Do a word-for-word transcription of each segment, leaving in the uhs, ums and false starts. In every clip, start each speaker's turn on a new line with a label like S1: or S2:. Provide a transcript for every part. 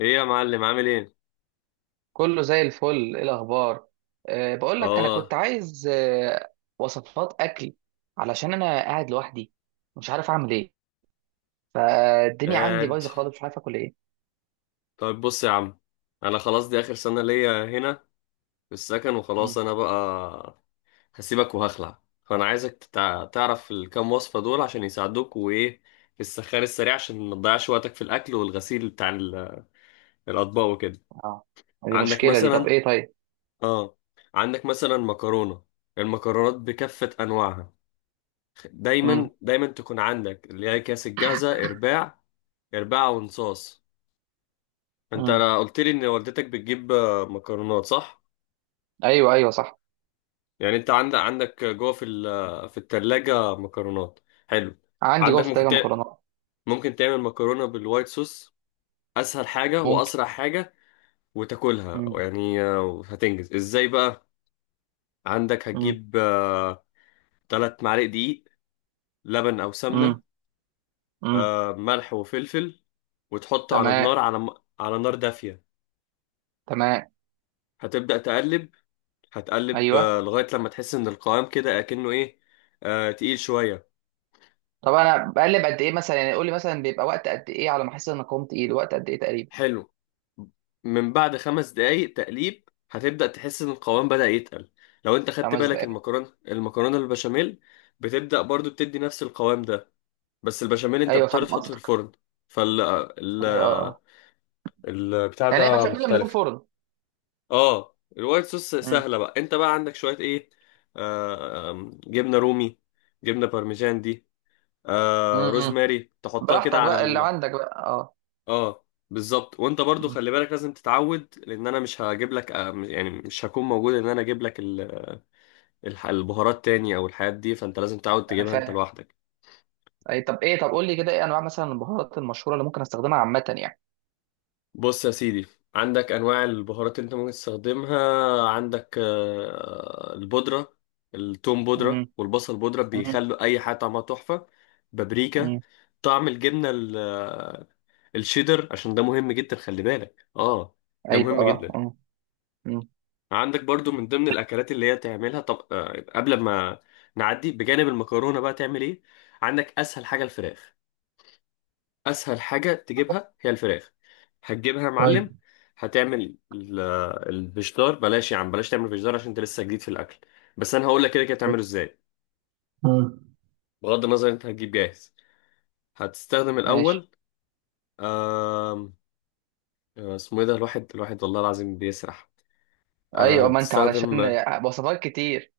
S1: ايه يا معلم، عامل ايه؟
S2: كله زي الفل. ايه الاخبار؟ أه بقول لك انا كنت
S1: اه،
S2: عايز أه وصفات اكل، علشان انا قاعد لوحدي مش عارف اعمل ايه، فالدنيا عندي
S1: قاعد.
S2: بايظه خالص مش عارف اكل ايه.
S1: طيب بص يا عم، انا خلاص دي اخر سنة ليا هنا في السكن، وخلاص
S2: مم.
S1: انا بقى هسيبك وهخلع، فانا عايزك تتع- تعرف الكام وصفة دول عشان يساعدوك، وايه في السخان السريع عشان ما تضيعش وقتك في الاكل والغسيل بتاع ال- الاطباق وكده.
S2: اه، دي
S1: عندك
S2: مشكله دي. طب
S1: مثلا
S2: ايه؟ طيب.
S1: اه، عندك مثلا مكرونة. المكرونات بكافة انواعها
S2: مم.
S1: دايما دايما تكون عندك، اللي هي كاس الجاهزة، ارباع ارباع ونصاص. انت
S2: مم.
S1: قلت لي ان والدتك بتجيب آه، مكرونات، صح؟
S2: ايوه ايوه صح.
S1: يعني انت عندك عندك جوه في ال- في التلاجة مكرونات، حلو.
S2: عندي جوه
S1: عندك
S2: في
S1: ممكن
S2: التلاجه
S1: تع...
S2: مكرونات.
S1: ممكن تعمل مكرونة بالوايت صوص، اسهل حاجة
S2: ممكن.
S1: واسرع حاجة، وتاكلها.
S2: مم.
S1: يعني آه، هتنجز ازاي بقى؟ عندك
S2: مم.
S1: هتجيب آه، تلات معالق دقيق، لبن او
S2: مم.
S1: سمنة،
S2: مم.
S1: آه، ملح وفلفل، وتحط على
S2: تمام.
S1: النار على م- على نار دافية.
S2: تمام.
S1: هتبدأ تقلب، هتقلب
S2: ايوه.
S1: آه، لغاية لما تحس ان القوام كده اكنه ايه، آه، تقيل شوية.
S2: طب انا بقلب قد ايه مثلا؟ يعني قول لي مثلا بيبقى وقت قد ايه على ما احس ان أنا قمت ايه، وقت قد ايه تقريبا؟
S1: حلو. من بعد خمس دقايق تقليب هتبدأ تحس ان القوام بدأ يتقل. لو انت خدت
S2: خمس
S1: بالك،
S2: دقائق.
S1: المكرونة المكرونة البشاميل بتبدأ برضو بتدي نفس القوام ده، بس البشاميل انت
S2: ايوه
S1: بتضطر
S2: فاهم
S1: تحطه في
S2: قصدك.
S1: الفرن. فال آه، ال...
S2: ايوه اه.
S1: البتاع
S2: يعني هيبقى
S1: ده
S2: شغال من غير
S1: مختلف.
S2: فرن؟
S1: اه، الوايت صوص
S2: مم.
S1: سهلة بقى. انت بقى عندك شوية ايه، آه... آم، جبنة رومي، جبنة بارميجان دي، آه،
S2: مم.
S1: روزماري تحطها كده
S2: براحتك
S1: على
S2: بقى اللي
S1: ال...
S2: عندك بقى اه.
S1: اه بالظبط. وانت برضو
S2: مم.
S1: خلي بالك لازم تتعود، لان انا مش هجيب لك آه م- يعني مش هكون موجود ان انا اجيب لك ال... الح- البهارات تاني او الحاجات دي، فانت لازم تتعود
S2: انا
S1: تجيبها انت
S2: فاهم.
S1: لوحدك.
S2: اي طب ايه؟ طب قول لي كده ايه انواع مثلا البهارات المشهوره اللي ممكن استخدمها عامه يعني؟
S1: بص يا سيدي، عندك انواع البهارات اللي انت ممكن تستخدمها. عندك آه، البودرة، التوم بودرة
S2: مم.
S1: والبصل بودرة،
S2: مم.
S1: بيخلوا اي حاجة طعمها تحفة. بابريكا.
S2: مم.
S1: طعم الجبنة ال- آه، الشيدر، عشان ده مهم جدا، خلي بالك، اه، ده
S2: ايوه
S1: مهم
S2: اه
S1: جدا.
S2: اه. مم.
S1: عندك برضو من ضمن الاكلات اللي هي تعملها، طب آه، قبل ما نعدي بجانب المكرونه بقى تعمل ايه؟ عندك اسهل حاجه الفراخ، اسهل حاجه تجيبها هي الفراخ. هتجيبها يا
S2: طيب.
S1: معلم. هتعمل ال- الفشدار؟ بلاش يا عم، بلاش تعمل فشدار عشان انت لسه جديد في الاكل، بس انا هقول لك كده كده تعمله ازاي.
S2: مم.
S1: بغض النظر انت هتجيب جاهز. هتستخدم
S2: ماشي.
S1: الاول آم، آه، اسمه ايه ده، الواحد الواحد والله العظيم بيسرح. آه،
S2: ايوه، ما انت علشان
S1: هتستخدم...
S2: وصفات كتير.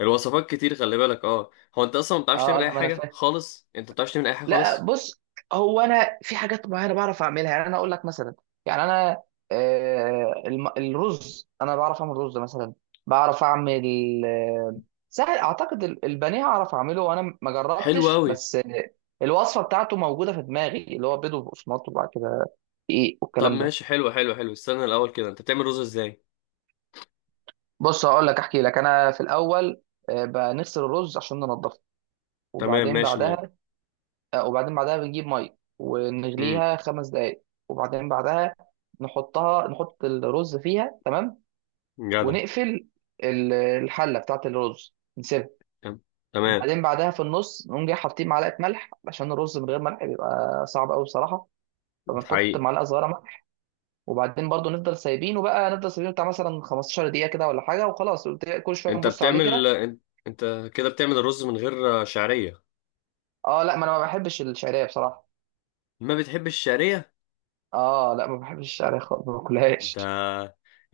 S1: الوصفات كتير، خلي بالك، اه. هو انت اصلا ما بتعرفش
S2: اه آه،
S1: تعمل اي
S2: لا، ما انا
S1: حاجه
S2: فاهم.
S1: خالص، انت ما بتعرفش تعمل اي حاجه
S2: لا
S1: خالص
S2: بص، هو انا في حاجات معينه بعرف اعملها. يعني انا اقول لك مثلا، يعني انا آه الم- الرز انا بعرف اعمل رز مثلا. بعرف اعمل آه سهل اعتقد ال- البانيه اعرف اعمله وانا ما
S1: حلو
S2: جربتش،
S1: قوي.
S2: بس آه، الوصفه بتاعته موجوده في دماغي، اللي هو بيض وبقسماط وبعد كده ايه
S1: طب
S2: والكلام ده.
S1: ماشي، حلو حلو حلو، استنى الاول كده، انت بتعمل رز ازاي؟
S2: بص هقول لك، احكي لك انا في الاول. آه بنغسل الرز عشان ننضفه،
S1: تمام،
S2: وبعدين
S1: ماشي. م...
S2: بعدها، آه، وبعدين بعدها بنجيب ميه
S1: امم
S2: ونغليها خمس دقايق، وبعدين بعدها نحطها، نحط الرز فيها. تمام.
S1: جدع.
S2: ونقفل ال- الحله بتاعت الرز، نسيبها.
S1: تم- تمام.
S2: وبعدين بعدها في النص نقوم جاي حاطين معلقه ملح، عشان الرز من غير ملح بيبقى صعب قوي بصراحه،
S1: انت
S2: فبنحط
S1: حقيقي.
S2: معلقه صغيره ملح. وبعدين برضو نفضل سايبينه بقى، نفضل سايبينه بتاع مثلا خمسة عشر دقيقه كده ولا حاجه، وخلاص كل شويه
S1: انت
S2: نبص عليه
S1: بتعمل
S2: كده.
S1: انت انت كده بتعمل الرز من غير آه، شعريه؟
S2: اه لا، ما انا ما بحبش الشعريه بصراحه.
S1: ما بتحبش الشعريه؟
S2: اه لا، ما بحبش الشعريه خالص، ما
S1: ده
S2: باكلهاش.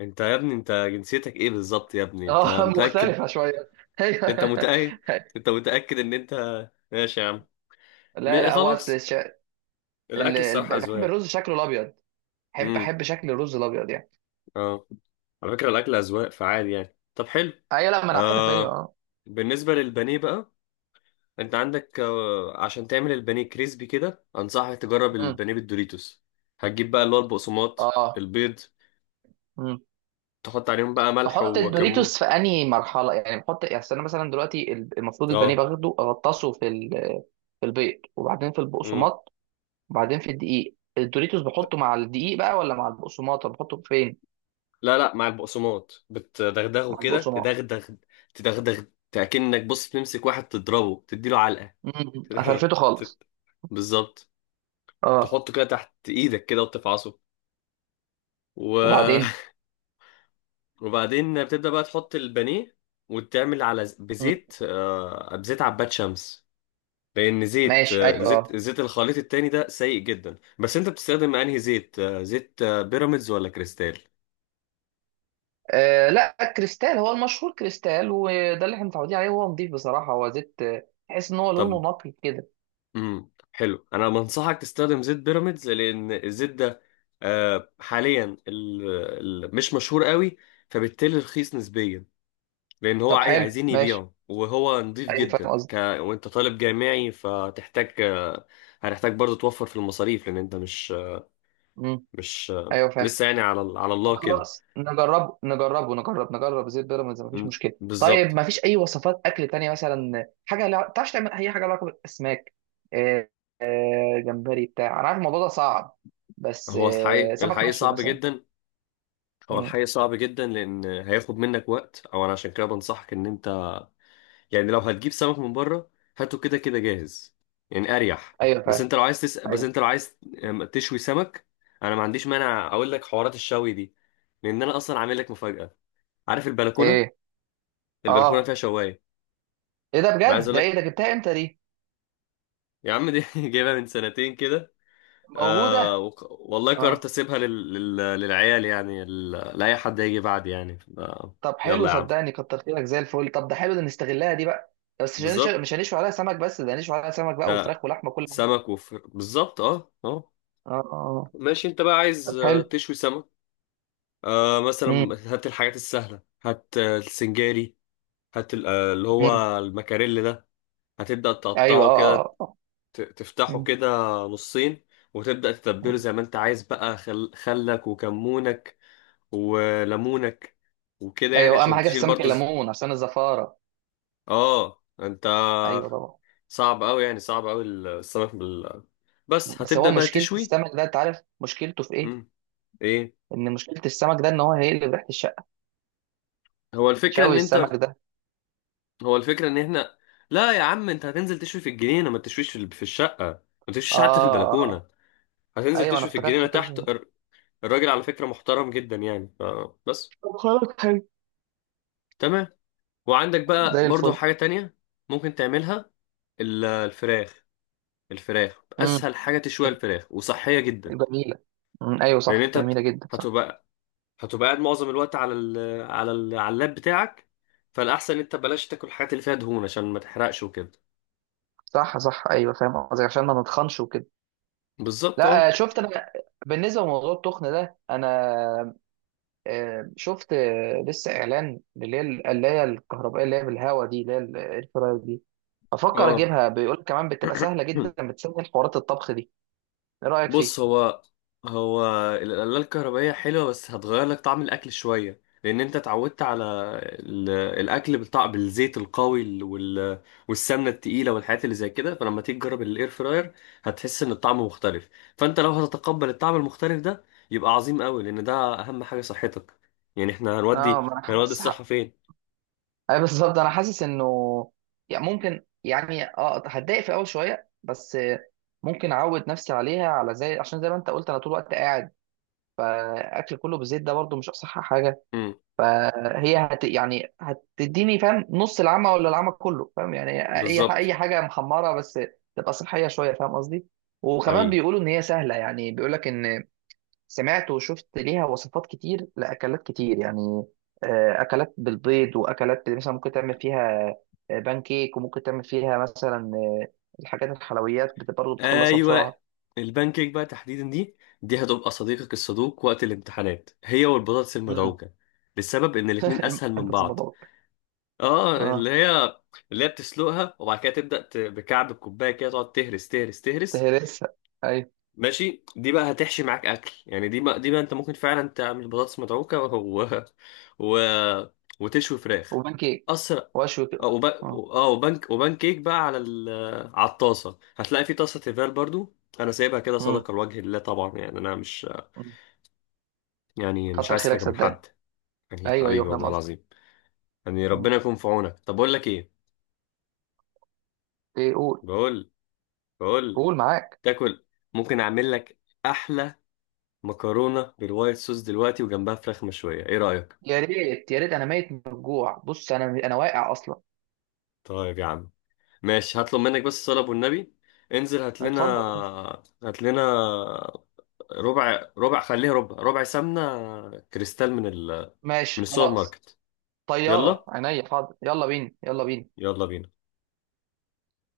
S1: انت يا ابني، انت جنسيتك ايه بالظبط يا ابني، انت
S2: اه
S1: متاكد؟
S2: مختلفة شوية. ايوه
S1: انت متاكد، انت متاكد ان انت ماشي يا عم.
S2: لا
S1: م-
S2: لا، هو اصل
S1: خلاص،
S2: الش... ال...
S1: الاكل
S2: ال...
S1: الصراحه
S2: بحب
S1: اذواق.
S2: الرز شكله الابيض. بحب بحب شكل الرز الابيض يعني.
S1: اه، على فكرة الأكل أذواق فعال، يعني طب حلو.
S2: ايوه لا، ما انا عارف. ايوه
S1: آه،
S2: اه.
S1: بالنسبة للبانيه بقى، أنت عندك آه، عشان تعمل البانيه كريسبي كده، أنصحك تجرب
S2: مم.
S1: البانيه بالدوريتوس. هتجيب بقى اللي هو البقسماط
S2: اه.
S1: البيض،
S2: مم.
S1: تحط عليهم بقى ملح
S2: بحط
S1: وكمون.
S2: الدوريتوس في انهي مرحلة يعني؟ بحط يعني، أصل انا مثلا دلوقتي ال- المفروض البانيه
S1: اه.
S2: باخده اغطسه في ال... في البيض، وبعدين في
S1: مم.
S2: البقسماط، وبعدين في الدقيق. الدوريتوس بحطه مع الدقيق بقى ولا مع البقسماط؟ طب بحطه فين؟
S1: لا لا، مع البقسماط بتدغدغه
S2: مع
S1: كده،
S2: البقسماط.
S1: تدغدغ. تدغدغ كأنك بص تمسك واحد تضربه تديله علقة.
S2: مم.
S1: تدغدغ.
S2: افرفته خالص.
S1: تت- بالظبط.
S2: اه.
S1: تحطه كده تحت إيدك كده وتفعصه، و
S2: وبعدين؟
S1: وبعدين بتبدأ بقى تحط البانيه، وتعمل على ز-
S2: مم.
S1: بزيت آه، بزيت عباد شمس، لأن زيت
S2: ماشي.
S1: آه،
S2: ايوه
S1: زيت
S2: آه.
S1: زيت الخليط التاني ده سيء جدا. بس أنت بتستخدم أنهي زيت، آه، زيت آه، بيراميدز ولا كريستال؟
S2: آه لا، كريستال هو المشهور، كريستال، وده اللي احنا متعودين عليه. هو نضيف بصراحه، هو زيت آه، تحس ان هو
S1: طب
S2: لونه نقي كده.
S1: امم، حلو، أنا بنصحك تستخدم زيت بيراميدز، لأن الزيت ده آه، حاليا ال- ال- مش مشهور قوي، فبالتالي رخيص نسبيا، لان هو
S2: طب
S1: عاي-
S2: حلو
S1: عايزين
S2: ماشي.
S1: يبيعه، وهو نضيف
S2: ايوه فاهم
S1: جدا
S2: قصدي.
S1: ك... وانت طالب جامعي فتحتاج آه، هتحتاج برضه توفر في المصاريف، لان انت مش
S2: امم.
S1: مش آه،
S2: ايوه فاهم.
S1: لسه يعني على ال- على
S2: طب
S1: الله كده.
S2: خلاص نجربه، نجربه، نجرب نجرب زيت بيراميدز، مفيش
S1: م-
S2: مشكله. طيب
S1: بالظبط.
S2: مفيش اي وصفات اكل تانية مثلا، حاجه لا تعرفش تعمل اي حاجه لها علاقه بالاسماك؟ آه، آه جمبري بتاع، انا عارف الموضوع ده صعب، بس
S1: هو
S2: آه
S1: الحقيقي،
S2: سمك
S1: الحقيقي
S2: مشوي
S1: صعب
S2: مثلا.
S1: جدا. هو
S2: مم.
S1: الحقيقي صعب جدا، لان هياخد منك وقت. او انا عشان كده بنصحك ان انت يعني لو هتجيب سمك من بره هاته كده كده جاهز، يعني اريح.
S2: ايوه
S1: بس
S2: فاهم.
S1: انت لو عايز تس... بس
S2: ايوه.
S1: انت لو عايز آم، تشوي سمك، انا ما عنديش مانع، اقول لك حوارات الشوي دي، لان انا اصلا عامل لك مفاجأة. عارف البلكونه؟
S2: ايه
S1: البلكونه
S2: اه؟
S1: فيها شوايه.
S2: ايه ده
S1: انا عايز
S2: بجد؟
S1: اقول
S2: ده ايه
S1: لك
S2: ده، جبتها امتى دي؟
S1: يا عم دي جايبها من سنتين كده.
S2: موجوده؟
S1: آه وق... والله قررت
S2: اه.
S1: اسيبها لل... لل... للعيال، يعني ال... لاي حد هيجي بعد، يعني آه.
S2: طب حلو،
S1: يلا يا عم.
S2: صدقني كتر خيرك. زي الفل. طب ده حلو ده، نستغلها دي بقى. بس مش هنش-
S1: بالظبط.
S2: مش هنشوي عليها سمك بس، ده هنشوي عليها سمك بقى
S1: ده
S2: وفراخ ولحمه كل حاجه.
S1: سمك وفر، بالظبط، اه اه.
S2: اه اه آه.
S1: ماشي، انت بقى
S2: طب
S1: عايز آه،
S2: حلو.
S1: تشوي سمك، آه، مثلا
S2: امم.
S1: هات الحاجات السهله، هات آه، السنجاري، هات ال- آه، اللي
S2: امم.
S1: هو المكاريل ده. هتبدأ
S2: ايوه
S1: تقطعه
S2: اه
S1: كده،
S2: اه آه.
S1: ت- تفتحه
S2: مم.
S1: كده نصين، وتبدأ تتبله
S2: مم.
S1: زي ما انت عايز بقى، خل... خلك وكمونك وليمونك وكده، يعني
S2: ايوه، اهم
S1: عشان
S2: حاجه في
S1: تشيل
S2: السمك
S1: برضو ز...
S2: الليمون عشان الزفاره.
S1: اه انت.
S2: ايوه طبعا.
S1: صعب قوي يعني، صعب قوي السمك بال... بس
S2: بس
S1: هتبدأ
S2: هو
S1: بقى
S2: مشكله
S1: تشوي.
S2: السمك ده، انت عارف مشكلته في ايه؟
S1: مم. ايه؟
S2: ان مشكله السمك ده، ان هو هيقلب ريحه الشقه،
S1: هو الفكرة
S2: شوي
S1: ان انت...
S2: السمك ده.
S1: هو الفكرة ان احنا... لا يا عم، انت هتنزل تشوي في الجنينة، ما تشويش في ال- في الشقة، ما
S2: اه
S1: تشويش حتى في
S2: اه آه.
S1: البلكونة. هتنزل
S2: ايوه انا
S1: تشوي في
S2: افتكرت
S1: الجنينة
S2: كنت
S1: تحت
S2: بتقول.
S1: الر- الراجل على فكرة محترم جدا، يعني ف- بس.
S2: طب خلاص حلو.
S1: تمام. وعندك بقى
S2: زي
S1: برضو
S2: الفل.
S1: حاجة تانية ممكن تعملها، ال- الفراخ. الفراخ
S2: امم.
S1: أسهل حاجة تشويها، الفراخ وصحية جدا.
S2: جميله. مم. ايوه
S1: لأن
S2: صح،
S1: أنت هت-
S2: جميله جدا، صح.
S1: هتبقى هتبقى قاعد معظم الوقت على ال على ال على اللاب بتاعك، فالأحسن أنت بلاش تاكل الحاجات اللي فيها دهون عشان ما تحرقش وكده.
S2: صح صح، ايوه فاهم قصدك، عشان ما نتخنش وكده.
S1: بالظبط،
S2: لا آه،
S1: اه
S2: شفت انا، بالنسبه لموضوع التخن ده، انا آه، شفت آه، لسه اعلان اللي هي القلايه الكهربائيه اللي هي بالهواء دي، اللي هي الاير فراير دي. افكر
S1: اه.
S2: اجيبها، بيقول كمان بتبقى سهله جدا، بتسهل حوارات الطبخ دي. ايه رايك فيه؟
S1: بص، هو هو القلاية الكهربائية حلوة، بس هتغير لك طعم الأكل شوية، لأن أنت اتعودت على ال- الأكل بالطعم بالزيت القوي، ال- وال- والسمنة التقيلة والحاجات اللي زي كده. فلما تيجي تجرب الإير فراير هتحس إن الطعم مختلف، فأنت لو هتتقبل الطعم المختلف ده يبقى عظيم قوي، لأن ده أهم حاجة، صحتك. يعني إحنا
S2: اه
S1: هنودي
S2: ما انا
S1: هنودي
S2: حاسس،
S1: الصحة فين؟
S2: اي بالظبط انا حاسس انه يعني ممكن، يعني اه هتضايق في اول شويه، بس آه، ممكن اعود نفسي عليها، على زي، عشان زي ما انت قلت انا طول الوقت قاعد، فاكل كله بالزيت ده برضو مش اصح حاجه.
S1: امم،
S2: فهي هت، يعني هتديني فاهم نص العمى ولا العمى كله، فاهم؟ يعني اي ح- اي
S1: بالظبط،
S2: حاجه محمره بس تبقى صحيه شويه، فاهم قصدي؟ وكمان
S1: حقيقي،
S2: بيقولوا ان هي سهله، يعني بيقول لك ان، سمعت وشفت ليها وصفات كتير لاكلات كتير يعني، آه، اكلات بالبيض، واكلات مثلا ممكن تعمل فيها آه، بانكيك، وممكن تعمل فيها مثلا آه، الحاجات الحلويات بت- برضه بتخلصها
S1: ايوه.
S2: بسرعه.
S1: البانكيك بقى تحديدا دي، دي هتبقى صديقك الصدوق وقت الامتحانات، هي والبطاطس
S2: امم.
S1: المدعوكه، للسبب ان الاتنين اسهل من
S2: بس
S1: بعض.
S2: الموضوع
S1: اه
S2: اه.
S1: اللي هي، اللي هي بتسلقها وبعد كده تبدا ت- بكعب الكوبايه كده، تقعد تهرس تهرس تهرس.
S2: تهرسها. ايوه.
S1: ماشي، دي بقى هتحشي معاك اكل، يعني دي بقى، دي بقى انت ممكن فعلا تعمل بطاطس مدعوكه و... و... وتشوي فراخ،
S2: وبانكيك.
S1: اسرع.
S2: واشوي
S1: اه
S2: كده.
S1: وب...
S2: آه.
S1: اه وبنك وبان كيك بقى على ال... على الطاسه، هتلاقي في طاسه تيفال برضو، انا سايبها كده
S2: امم.
S1: صدقه لوجه الله طبعا. يعني انا مش، يعني مش
S2: كتر
S1: عايز
S2: خيرك
S1: حاجه من
S2: صدقني.
S1: حد، يعني
S2: ايوه ايوه
S1: حبيبي
S2: فاهم
S1: والله
S2: قصدك.
S1: العظيم، يعني
S2: مم.
S1: ربنا يكون في عونك. طب بقول لك ايه،
S2: ايه قول.
S1: بقول بقول لك،
S2: قول معاك.
S1: تاكل. ممكن اعمل لك احلى مكرونه بالوايت صوص دلوقتي، وجنبها فراخ مشويه، ايه رايك؟
S2: يا ريت يا ريت، انا ميت من الجوع. بص انا انا واقع اصلا.
S1: طيب يا عم، ماشي، هطلب منك بس الصلاه والنبي، انزل هات لنا،
S2: اتفضل.
S1: هات لنا ربع ربع خليها ربع ربع سمنة كريستال من ال... من
S2: ماشي
S1: السوبر
S2: خلاص.
S1: ماركت.
S2: طياره
S1: يلا،
S2: عينيا، حاضر، يلا بينا يلا بينا.
S1: يلا بينا.